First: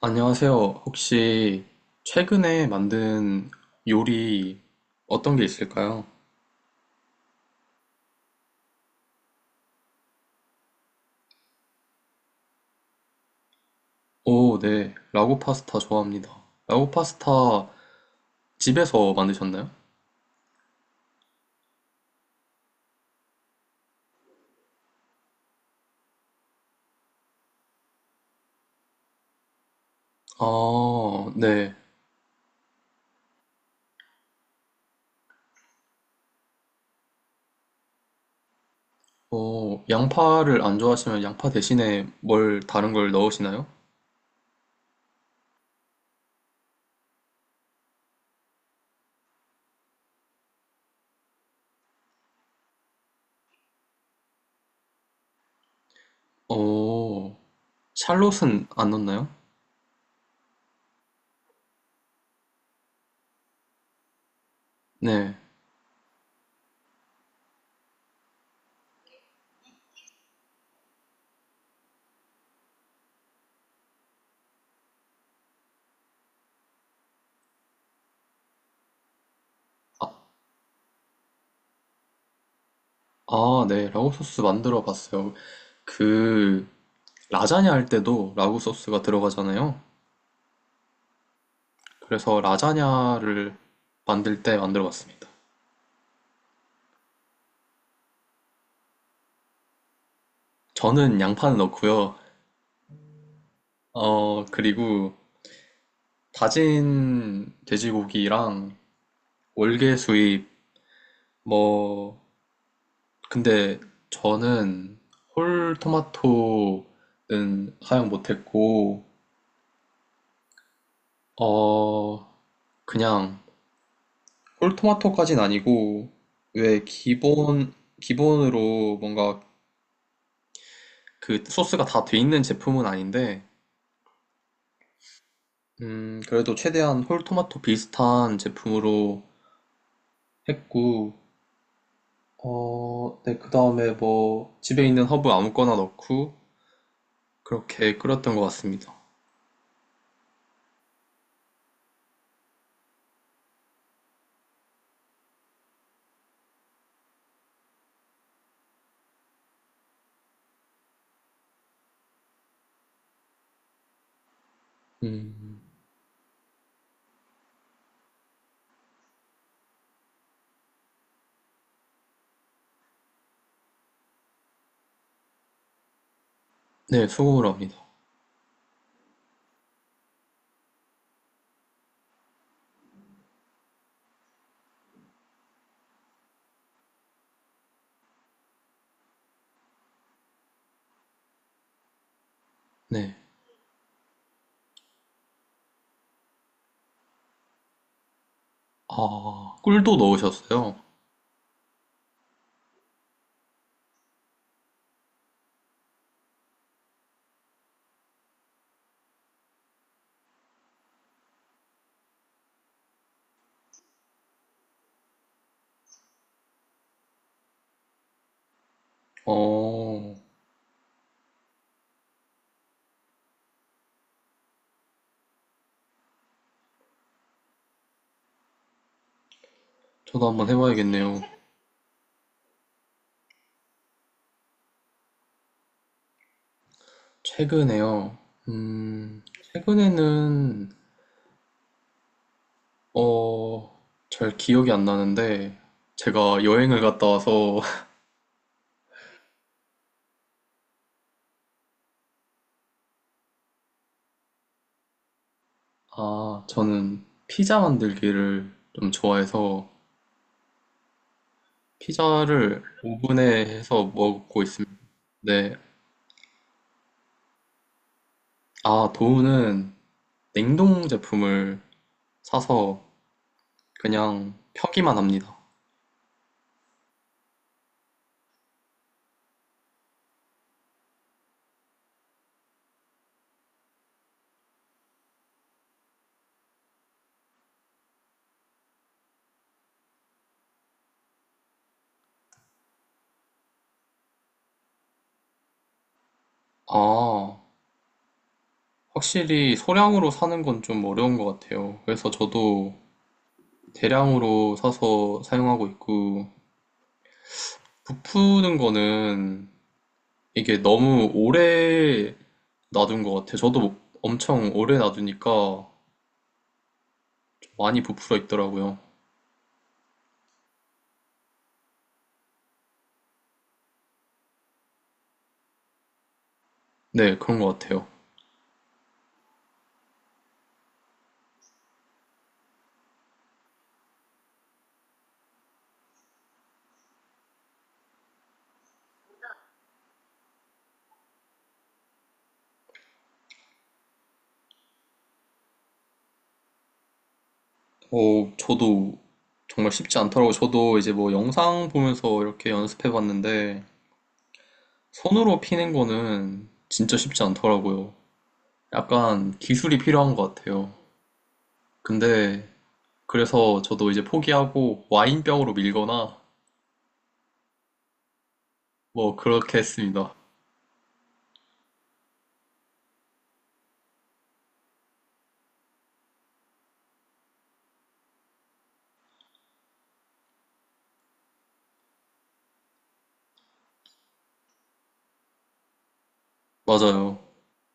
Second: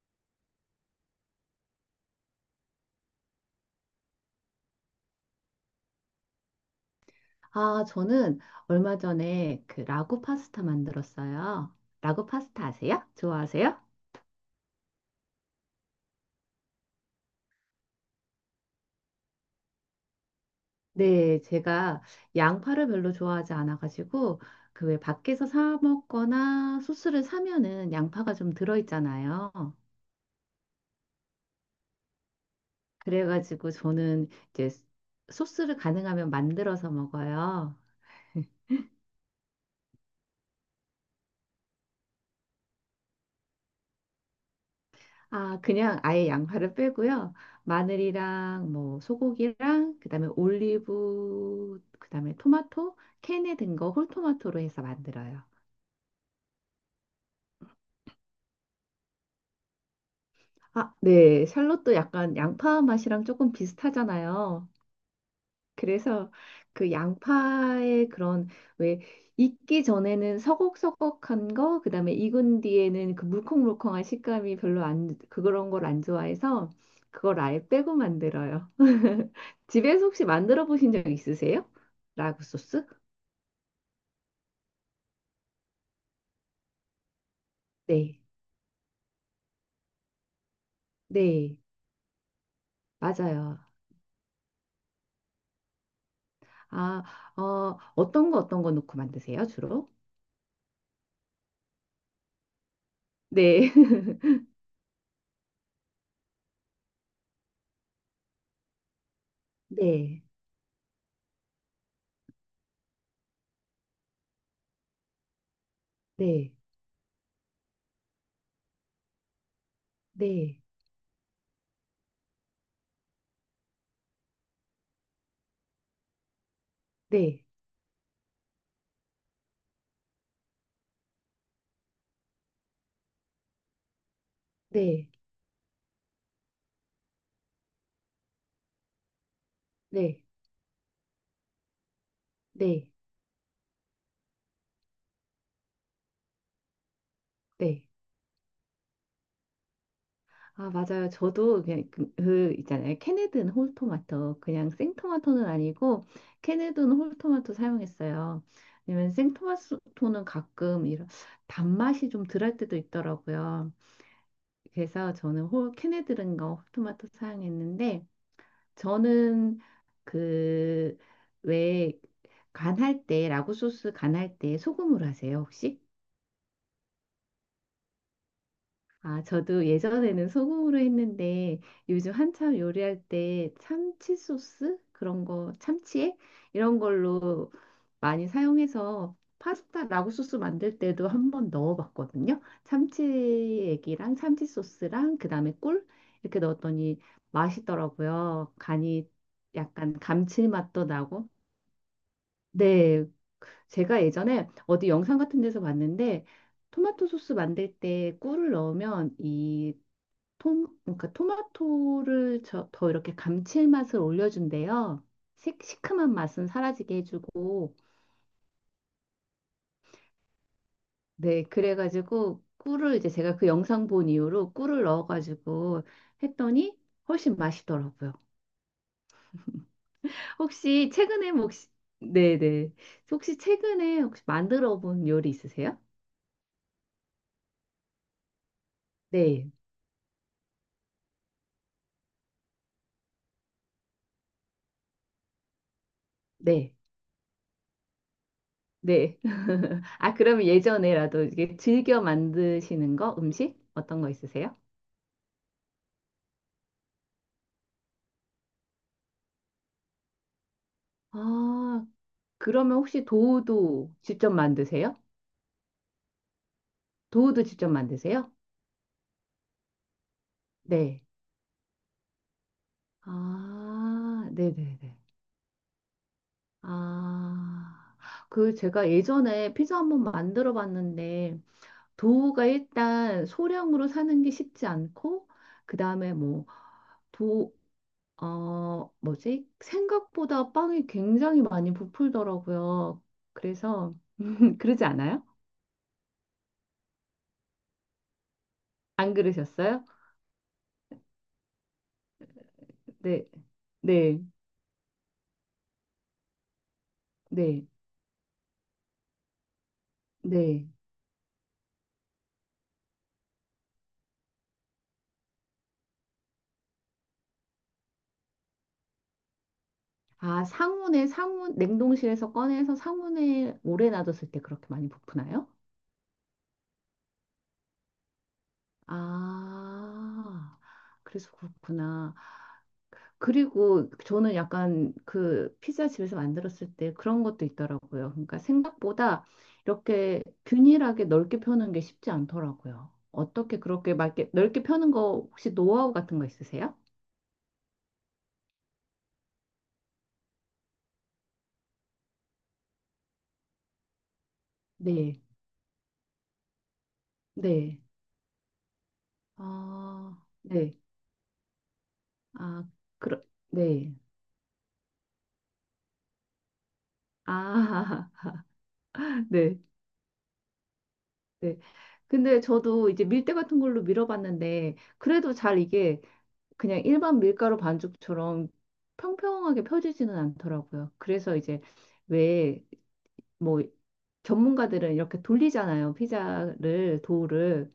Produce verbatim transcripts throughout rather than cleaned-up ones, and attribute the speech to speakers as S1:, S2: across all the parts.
S1: 안녕하세요. 혹시 최근에 만든 요리 어떤 게 있을까요?
S2: 아, 저는 얼마 전에 그 라구 파스타 만들었어요. 라구 파스타 아세요? 좋아하세요?
S1: 오, 네. 라구 파스타 좋아합니다. 라구 파스타 집에서 만드셨나요?
S2: 네, 제가 양파를 별로 좋아하지 않아가지고 그 왜 밖에서 사 먹거나 소스를 사면은 양파가 좀 들어있잖아요.
S1: 아, 네.
S2: 그래가지고 저는 이제 소스를 가능하면 만들어서 먹어요.
S1: 어, 양파를 안 좋아하시면 양파 대신에 뭘 다른 걸 넣으시나요?
S2: 아, 그냥 아예 양파를 빼고요. 마늘이랑 뭐 소고기랑 그다음에 올리브 그다음에 토마토 캔에 든 거 홀토마토로 해서 만들어요.
S1: 오, 샬롯은 안 넣나요?
S2: 아, 네. 샬롯도 약간 양파 맛이랑 조금 비슷하잖아요.
S1: 네.
S2: 그래서 그 양파의 그런 왜 익기 전에는 서걱서걱한 거, 그다음에 익은 뒤에는 그 물컹물컹한 식감이 별로 안 그런 걸 안 좋아해서 그걸 아예 빼고 만들어요. 집에서
S1: 아,
S2: 혹시 만들어 보신 적 있으세요? 라구 소스?
S1: 아, 네. 라구 소스 만들어 봤어요. 그, 라자냐 할
S2: 네.
S1: 때도 라구 소스가 들어가잖아요.
S2: 네.
S1: 그래서 라자냐를
S2: 맞아요.
S1: 만들 때 만들어 봤습니다.
S2: 아, 어, 어떤 거 어떤 거 넣고 만드세요, 주로?
S1: 저는 양파는 넣고요.
S2: 네.
S1: 어, 그리고 다진 돼지고기랑
S2: 네.
S1: 월계수잎, 뭐, 근데 저는 홀
S2: 네.
S1: 토마토는 사용 못했고,
S2: 네.
S1: 어, 그냥 홀 토마토까진 아니고, 왜
S2: 네.
S1: 기본, 기본으로 뭔가 그 소스가 다 돼 있는 제품은 아닌데,
S2: 네.
S1: 음, 그래도 최대한 홀토마토 비슷한 제품으로
S2: 네.
S1: 했고,
S2: 네.
S1: 어, 네, 그 다음에 뭐, 집에 있는 허브 아무거나 넣고,
S2: 네.
S1: 그렇게 끓였던 것 같습니다.
S2: 아, 맞아요. 저도 그냥 그, 그 있잖아요. 캐네든 홀토마토. 그냥 생토마토는 아니고 캐네든 홀토마토 사용했어요. 왜냐면 생토마토는 가끔 이런 단맛이 좀 덜할 때도 있더라고요. 그래서 저는
S1: 음,
S2: 홀 캐네든과 홀토마토 사용했는데 저는 그 왜 간할 때 라구 소스 간할 때 소금으로 하세요, 혹시?
S1: 네, 소금으로 합니다.
S2: 아, 저도 예전에는 소금으로 했는데 요즘 한참 요리할 때 참치 소스 그런 거 참치액 이런 걸로 많이 사용해서 파스타 라구 소스 만들 때도 한번 넣어봤거든요.
S1: 네.
S2: 참치액이랑 참치 소스랑 그다음에 꿀 이렇게 넣었더니 맛있더라고요. 간이
S1: 아,
S2: 약간
S1: 꿀도 넣으셨어요?
S2: 감칠맛도 나고. 네, 제가 예전에 어디 영상 같은 데서 봤는데 토마토 소스 만들 때 꿀을 넣으면 이 톰, 그러니까 토마토를 저, 더 이렇게 감칠맛을 올려준대요. 시, 시큼한 맛은 사라지게 해주고,
S1: 어,
S2: 네, 그래가지고 꿀을 이제 제가 그 영상 본 이후로 꿀을 넣어가지고 했더니 훨씬 맛있더라고요.
S1: 저도 한번
S2: 혹시
S1: 해봐야겠네요.
S2: 최근에 뭐 혹시, 네네. 혹시 최근에 혹시 만들어 본 요리 있으세요?
S1: 최근에요. 음,
S2: 네,
S1: 최근에는, 어, 잘 기억이 안 나는데, 제가
S2: 네.
S1: 여행을 갔다 와서
S2: 네. 아, 그러면 예전에라도 이게 즐겨 만드시는 거, 음식? 어떤 거 있으세요?
S1: 아, 저는 피자 만들기를 좀 좋아해서
S2: 아,
S1: 피자를
S2: 그러면 혹시
S1: 오븐에 해서
S2: 도우도 직접
S1: 먹고 있습니다.
S2: 만드세요?
S1: 네.
S2: 도우도 직접 만드세요?
S1: 아, 도우는 냉동
S2: 네.
S1: 제품을 사서
S2: 아,
S1: 그냥
S2: 네네네.
S1: 펴기만 합니다.
S2: 아, 그 제가 예전에 피자 한번 만들어 봤는데, 도우가 일단 소량으로 사는 게 쉽지 않고, 그 다음에 뭐, 도, 어, 뭐지? 생각보다 빵이 굉장히 많이 부풀더라고요. 그래서, 그러지 않아요?
S1: 아,
S2: 안
S1: 확실히
S2: 그러셨어요?
S1: 소량으로 사는 건 좀 어려운 것 같아요. 그래서 저도
S2: 네, 네,
S1: 대량으로 사서 사용하고 있고,
S2: 네,
S1: 부푸는 거는 이게
S2: 네.
S1: 너무 오래 놔둔 것 같아요. 저도 엄청 오래 놔두니까 많이 부풀어 있더라고요.
S2: 아, 상온에, 상온, 냉동실에서 꺼내서 상온에 오래 놔뒀을 때 그렇게 많이 부푸나요?
S1: 네, 그런 것 같아요.
S2: 아, 그래서 그렇구나. 그리고 저는 약간 그 피자 집에서 만들었을 때 그런 것도 있더라고요. 그러니까 생각보다 이렇게 균일하게 넓게 펴는 게 쉽지 않더라고요. 어떻게 그렇게 막 이렇게 넓게 펴는 거 혹시 노하우 같은 거 있으세요?
S1: 어, 저도 정말 쉽지 않더라고요. 저도 이제 뭐 영상 보면서 이렇게 연습해 봤는데
S2: 네,
S1: 손으로 피는 거는 진짜 쉽지
S2: 네.
S1: 않더라고요. 약간 기술이 필요한
S2: 아,
S1: 것 같아요.
S2: 네.
S1: 근데
S2: 아, 그러,
S1: 그래서 저도
S2: 네.
S1: 이제 포기하고 와인병으로 밀거나
S2: 아,
S1: 뭐 그렇게
S2: 네.
S1: 했습니다.
S2: 네. 근데 저도 이제 밀대 같은 걸로 밀어봤는데 그래도 잘 이게 그냥 일반 밀가루 반죽처럼 평평하게 펴지지는 않더라고요. 그래서 이제 왜 뭐 전문가들은 이렇게 돌리잖아요. 피자를
S1: 맞아요.
S2: 도우를.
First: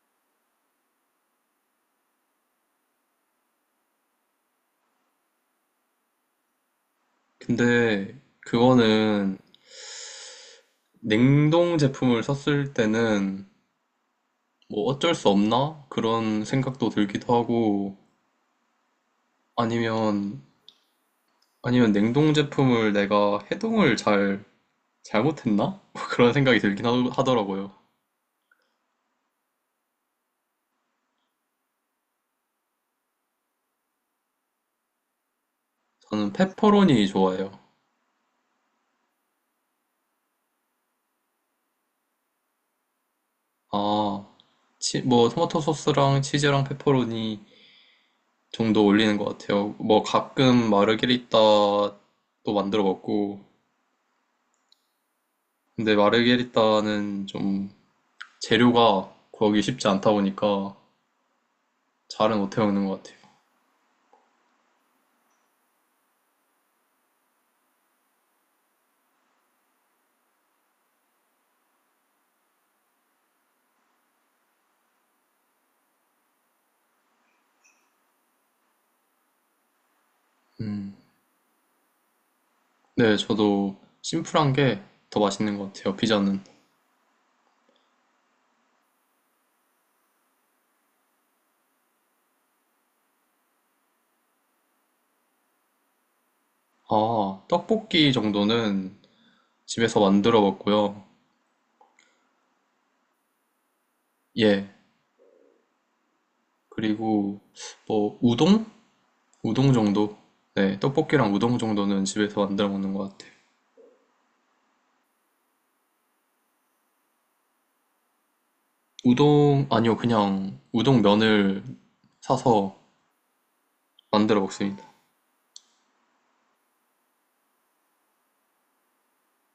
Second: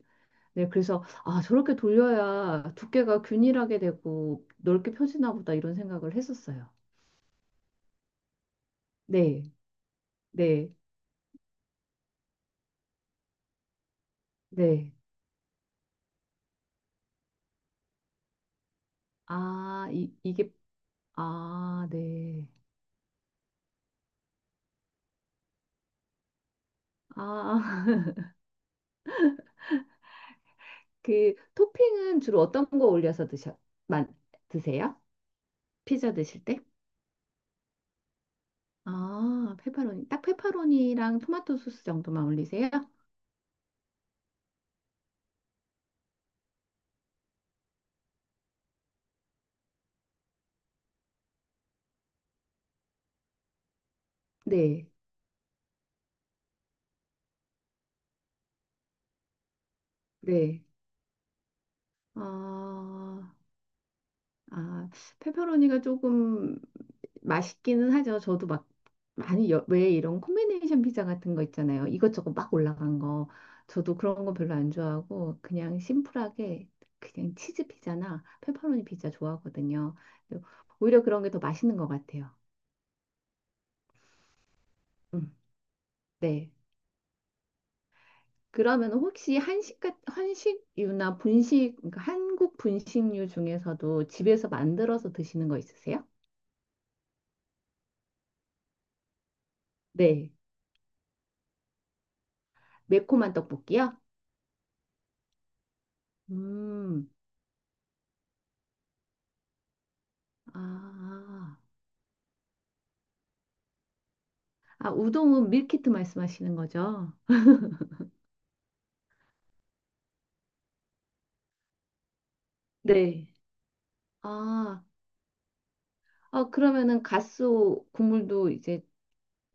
S2: 네, 그래서 아, 저렇게 돌려야 두께가 균일하게 되고 넓게 펴지나 보다 이런 생각을 했었어요.
S1: 근데 그거는
S2: 네. 네.
S1: 냉동 제품을 썼을 때는 뭐
S2: 네.
S1: 어쩔 수 없나? 그런 생각도 들기도 하고
S2: 아, 이,
S1: 아니면,
S2: 이게 아,
S1: 아니면 냉동
S2: 네.
S1: 제품을 내가 해동을 잘, 잘못했나? 뭐 그런 생각이 들긴 하더- 하더라고요.
S2: 아, 그 토핑은 주로 어떤 거 올려서 드셔 만 드세요? 피자
S1: 저는
S2: 드실 때?
S1: 페퍼로니 좋아해요.
S2: 아, 페퍼로니. 딱 페퍼로니랑 토마토 소스 정도만 올리세요?
S1: 아, 치, 뭐, 토마토 소스랑 치즈랑 페퍼로니 정도 올리는 것 같아요. 뭐, 가끔 마르게리따도 만들어 먹고,
S2: 네,
S1: 근데 마르게리따는 좀 재료가 구하기 쉽지 않다
S2: 네.
S1: 보니까 잘은 못해 먹는 것 같아요.
S2: 아, 아, 페퍼로니가 조금 맛있기는 하죠. 저도 막 많이 여- 왜 이런 콤비네이션 피자 같은 거 있잖아요. 이것저것 막 올라간 거. 저도 그런 거 별로 안 좋아하고 그냥 심플하게 그냥 치즈 피자나 페퍼로니 피자 좋아하거든요.
S1: 음,
S2: 오히려 그런 게 더 맛있는 것 같아요.
S1: 네, 저도 심플한 게 더
S2: 음,
S1: 맛있는 것 같아요, 피자는.
S2: 네. 그러면 혹시 한식, 같- 한식류나 분식, 그러니까 한국 분식류 중에서도 집에서 만들어서 드시는 거 있으세요?
S1: 아, 떡볶이 정도는 집에서
S2: 네.
S1: 만들어 먹고요.
S2: 매콤한 떡볶이요?
S1: 예.
S2: 음,
S1: 그리고 뭐 우동? 우동 정도? 네, 떡볶이랑 우동
S2: 아,
S1: 정도는 집에서 만들어 먹는 것 같아요.
S2: 아, 우동은 밀키트 말씀하시는 거죠?
S1: 우동 아니요, 그냥 우동 면을 사서
S2: 네.
S1: 만들어 먹습니다.
S2: 아, 아, 그러면은 갓스 국물도 이제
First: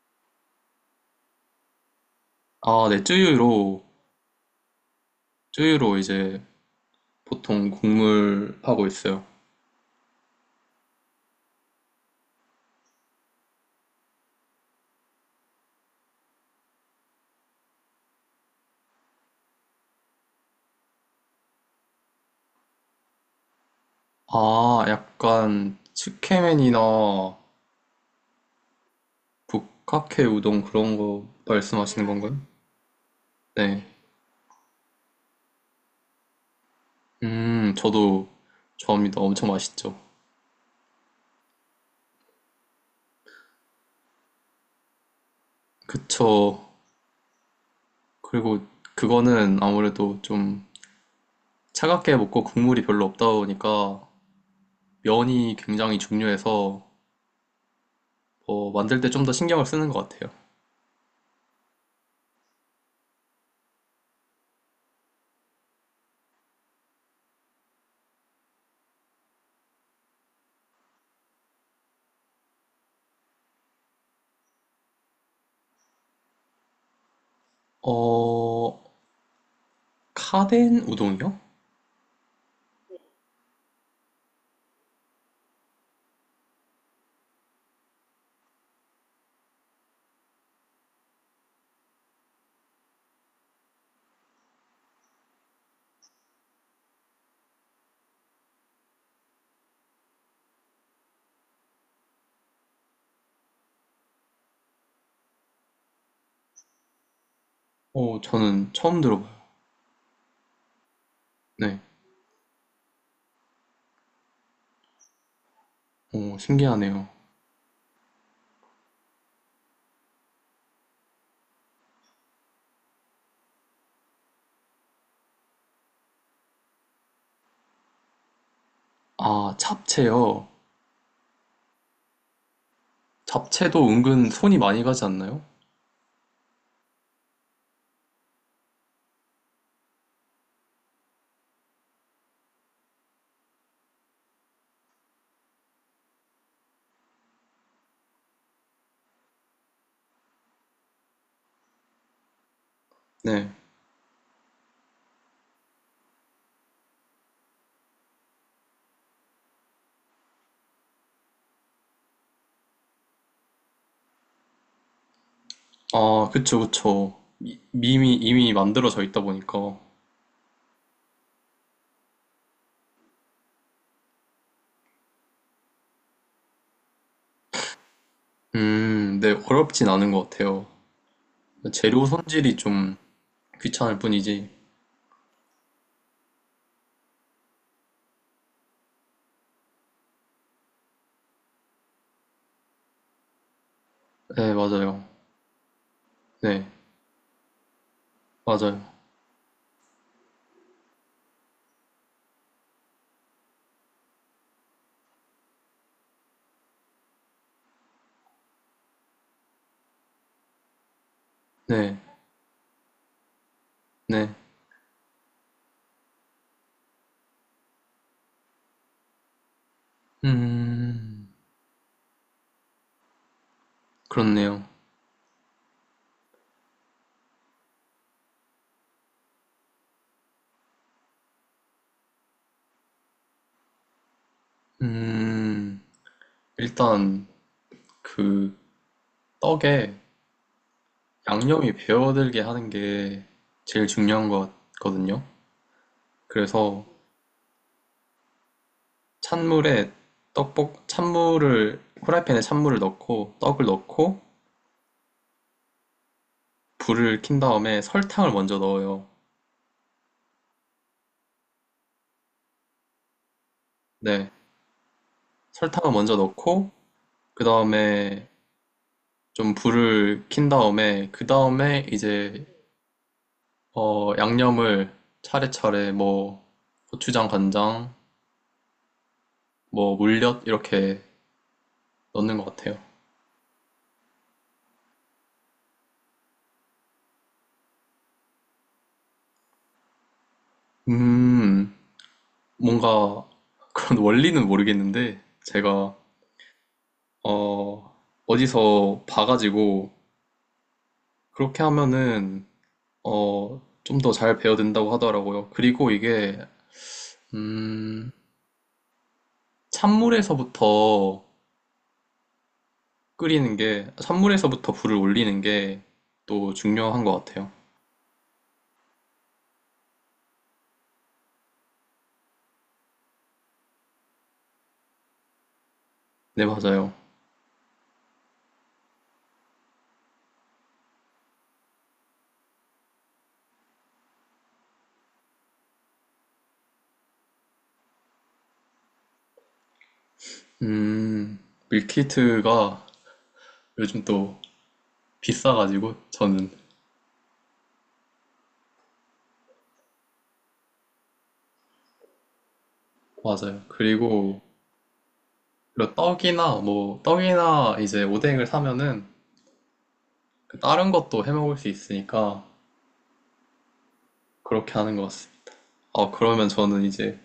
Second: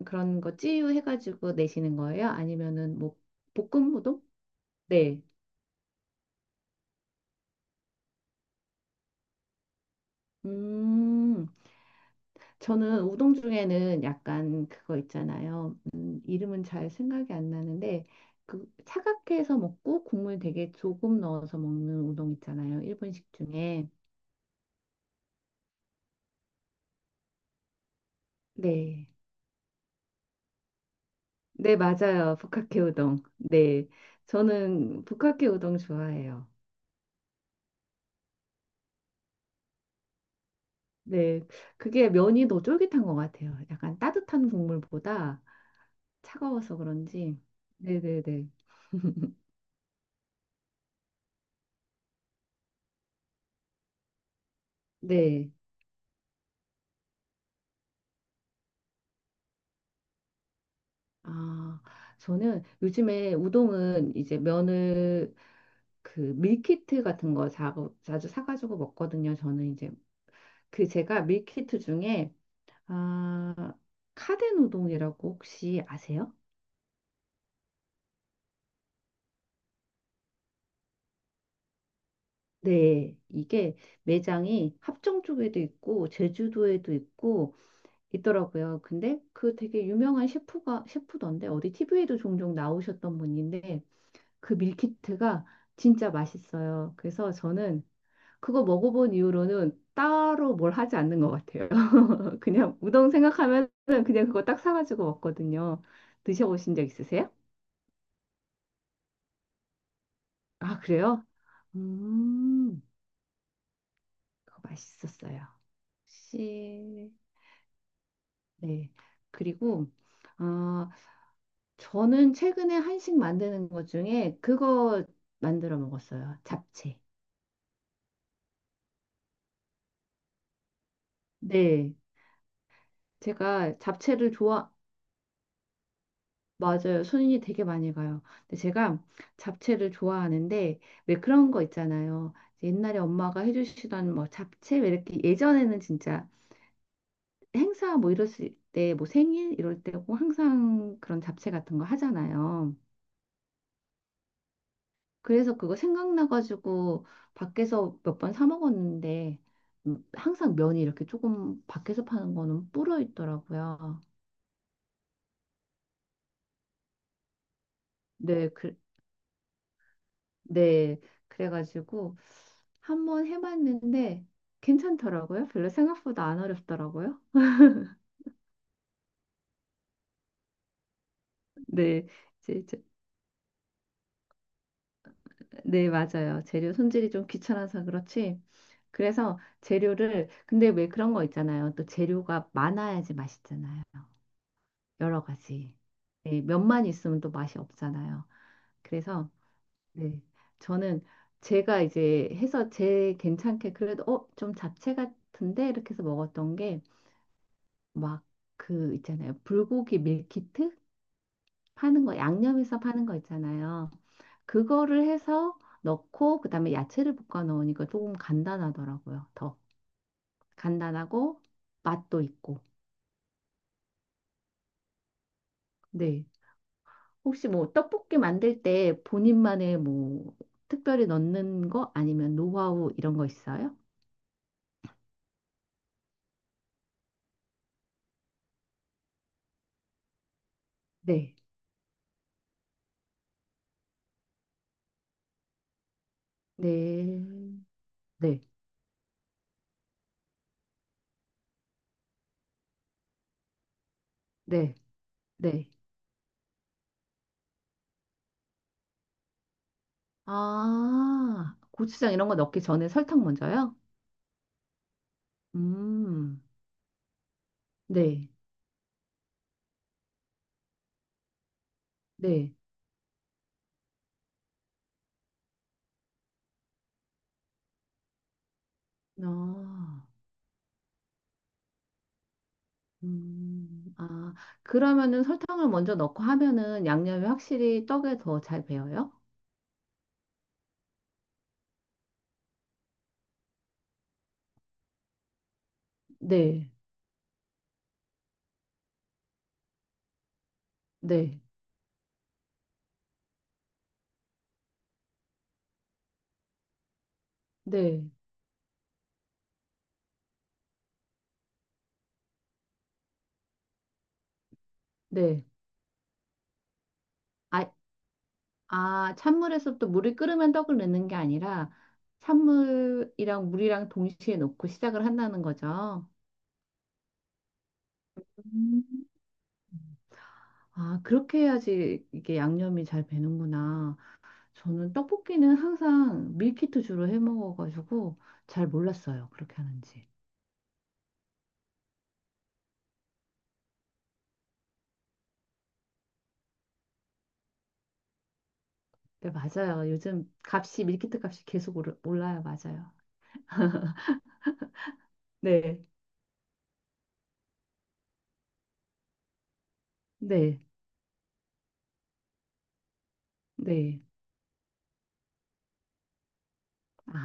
S2: 그런 거 찌유해가지고 내시는 거예요?
S1: 아,
S2: 아니면은
S1: 네,
S2: 뭐
S1: 쯔유로
S2: 볶음 우동? 네.
S1: 쯔유로 이제 보통 국물 하고 있어요.
S2: 음, 저는 우동 중에는 약간 그거 있잖아요. 음, 이름은 잘 생각이 안 나는데 그 차갑게 해서 먹고 국물 되게 조금 넣어서 먹는 우동 있잖아요. 일본식 중에.
S1: 아, 약간 츠케맨이나
S2: 네.
S1: 북카케 우동 그런 거
S2: 네,
S1: 말씀하시는
S2: 맞아요.
S1: 건가요?
S2: 북학회 우동.
S1: 네.
S2: 네. 저는 북학회 우동 좋아해요.
S1: 음, 저도 좋아합니다. 엄청 맛있죠.
S2: 네. 그게 면이 더 쫄깃한 것 같아요. 약간 따뜻한 국물보다
S1: 그쵸.
S2: 차가워서 그런지. 네네네.
S1: 그리고 그거는 아무래도 좀 차갑게 먹고 국물이 별로 없다 보니까
S2: 네.
S1: 면이 굉장히 중요해서 어, 만들 때 좀 더 신경을 쓰는 것 같아요.
S2: 아, 저는 요즘에 우동은 이제 면을 그 밀키트 같은 거 자, 자주 사가지고 먹거든요. 저는 이제 그 제가 밀키트 중에 아, 카덴우동이라고 혹시 아세요?
S1: 어, 카덴 우동이요?
S2: 네, 이게 매장이 합정 쪽에도 있고 제주도에도 있고 있더라고요. 근데 그 되게 유명한 셰프가 셰프던데 어디 티비에도 종종 나오셨던 분인데 그 밀키트가 진짜 맛있어요. 그래서 저는 그거 먹어본 이후로는 따로 뭘 하지 않는 것 같아요. 그냥 우동 생각하면 그냥 그거 딱 사가지고 먹거든요. 드셔보신 적 있으세요?
S1: 어, 저는 처음 들어봐요.
S2: 아, 그래요?
S1: 네.
S2: 음, 그거 맛있었어요.
S1: 어, 신기하네요.
S2: 혹시, 네. 그리고, 어, 저는 최근에 한식 만드는 것 중에 그거 만들어 먹었어요. 잡채.
S1: 아, 잡채요.
S2: 네. 제가
S1: 잡채도 은근
S2: 잡채를
S1: 손이
S2: 좋아,
S1: 많이 가지 않나요?
S2: 맞아요. 손이 되게 많이 가요. 근데 제가 잡채를 좋아하는데 왜 그런 거 있잖아요. 옛날에 엄마가 해주시던 뭐 잡채 왜 이렇게 예전에는 진짜 행사 뭐 이럴 때 뭐 생일 이럴 때 꼭 항상 그런 잡채 같은 거 하잖아요.
S1: 네.
S2: 그래서 그거 생각나가지고 밖에서 몇 번 사 먹었는데 음, 항상 면이 이렇게 조금 밖에서 파는 거는 불어 있더라고요.
S1: 아, 그쵸, 그쵸. 이- 이미,
S2: 네,
S1: 이미
S2: 그,
S1: 만들어져 있다 보니까.
S2: 네, 그래가지고 한번 해봤는데 괜찮더라고요. 별로 생각보다 안 어렵더라고요.
S1: 음, 네, 어렵진 않은 것 같아요. 재료
S2: 네,
S1: 손질이
S2: 이제, 제-
S1: 좀 귀찮을 뿐이지.
S2: 네, 맞아요. 재료 손질이 좀 귀찮아서 그렇지. 그래서 재료를, 근데 왜 그런 거 있잖아요. 또 재료가 많아야지 맛있잖아요.
S1: 네, 맞아요.
S2: 여러 가지. 네,
S1: 네,
S2: 몇만 있으면 또 맛이 없잖아요.
S1: 맞아요.
S2: 그래서, 네, 저는 제가 이제 해서 제 괜찮게 그래도, 어, 좀 잡채 같은데? 이렇게 해서 먹었던 게 막 그 있잖아요. 불고기 밀키트
S1: 네,
S2: 파는 거, 양념해서 파는 거 있잖아요.
S1: 네.
S2: 그거를 해서 넣고 그다음에 야채를 볶아 넣으니까 조금 간단하더라고요. 더
S1: 음,
S2: 간단하고 맛도 있고.
S1: 그렇네요.
S2: 네. 혹시 뭐 떡볶이 만들 때 본인만의 뭐 특별히 넣는 거 아니면 노하우 이런 거 있어요?
S1: 음, 일단 그 떡에
S2: 네.
S1: 양념이 배어들게 하는 게 제일 중요한 것 같거든요. 그래서
S2: 네. 네.
S1: 찬물에 떡볶, 찬물을, 후라이팬에 찬물을 넣고 떡을 넣고
S2: 네. 네.
S1: 불을 킨 다음에 설탕을 먼저 넣어요.
S2: 아, 고추장 이런 거 넣기 전에 설탕 먼저요?
S1: 네, 설탕을 먼저
S2: 음.
S1: 넣고 그 다음에
S2: 네.
S1: 좀 불을 킨 다음에 그 다음에 이제
S2: 네.
S1: 어, 양념을 차례차례 뭐 고추장, 간장, 뭐
S2: 아,
S1: 물엿 이렇게 넣는 것 같아요.
S2: 음, 아, 그러면은 설탕을 먼저 넣고 하면은 양념이 확실히 떡에 더 잘 배어요?
S1: 음, 뭔가 그런 원리는 모르겠는데 제가
S2: 네,
S1: 어, 어디서 봐가지고
S2: 네,
S1: 그렇게 하면은 어, 좀 더 잘 배어든다고 하더라고요. 그리고 이게
S2: 네,
S1: 음, 찬물에서부터 끓이는 게 산물에서부터 불을 올리는
S2: 네.
S1: 게 또 중요한 것 같아요.
S2: 아, 아, 찬물에서 또 물이 끓으면 떡을 넣는 게 아니라 찬물이랑 물이랑 동시에 넣고 시작을 한다는 거죠.
S1: 네, 맞아요.
S2: 음. 아, 그렇게 해야지 이게 양념이 잘 배는구나. 저는 떡볶이는 항상 밀키트 주로 해 먹어가지고 잘 몰랐어요. 그렇게 하는지.
S1: 음, 밀키트가 요즘 또 비싸가지고 저는
S2: 네, 맞아요. 요즘 값이, 밀키트 값이 계속 오르- 올라요. 맞아요.
S1: 맞아요. 그리고
S2: 네,
S1: 그 떡이나 뭐 떡이나 이제 오뎅을 사면은 그
S2: 네,
S1: 다른 것도 해 먹을 수 있으니까
S2: 네.
S1: 그렇게 하는 것 같습니다. 아, 그러면 저는 이제
S2: 아,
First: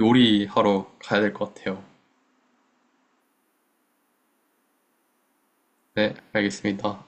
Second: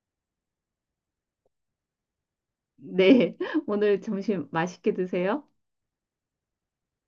S1: 요리하러 가야 될 것 같아요.
S2: 네. 오늘 점심 맛있게 드세요.
S1: 네, 알겠습니다.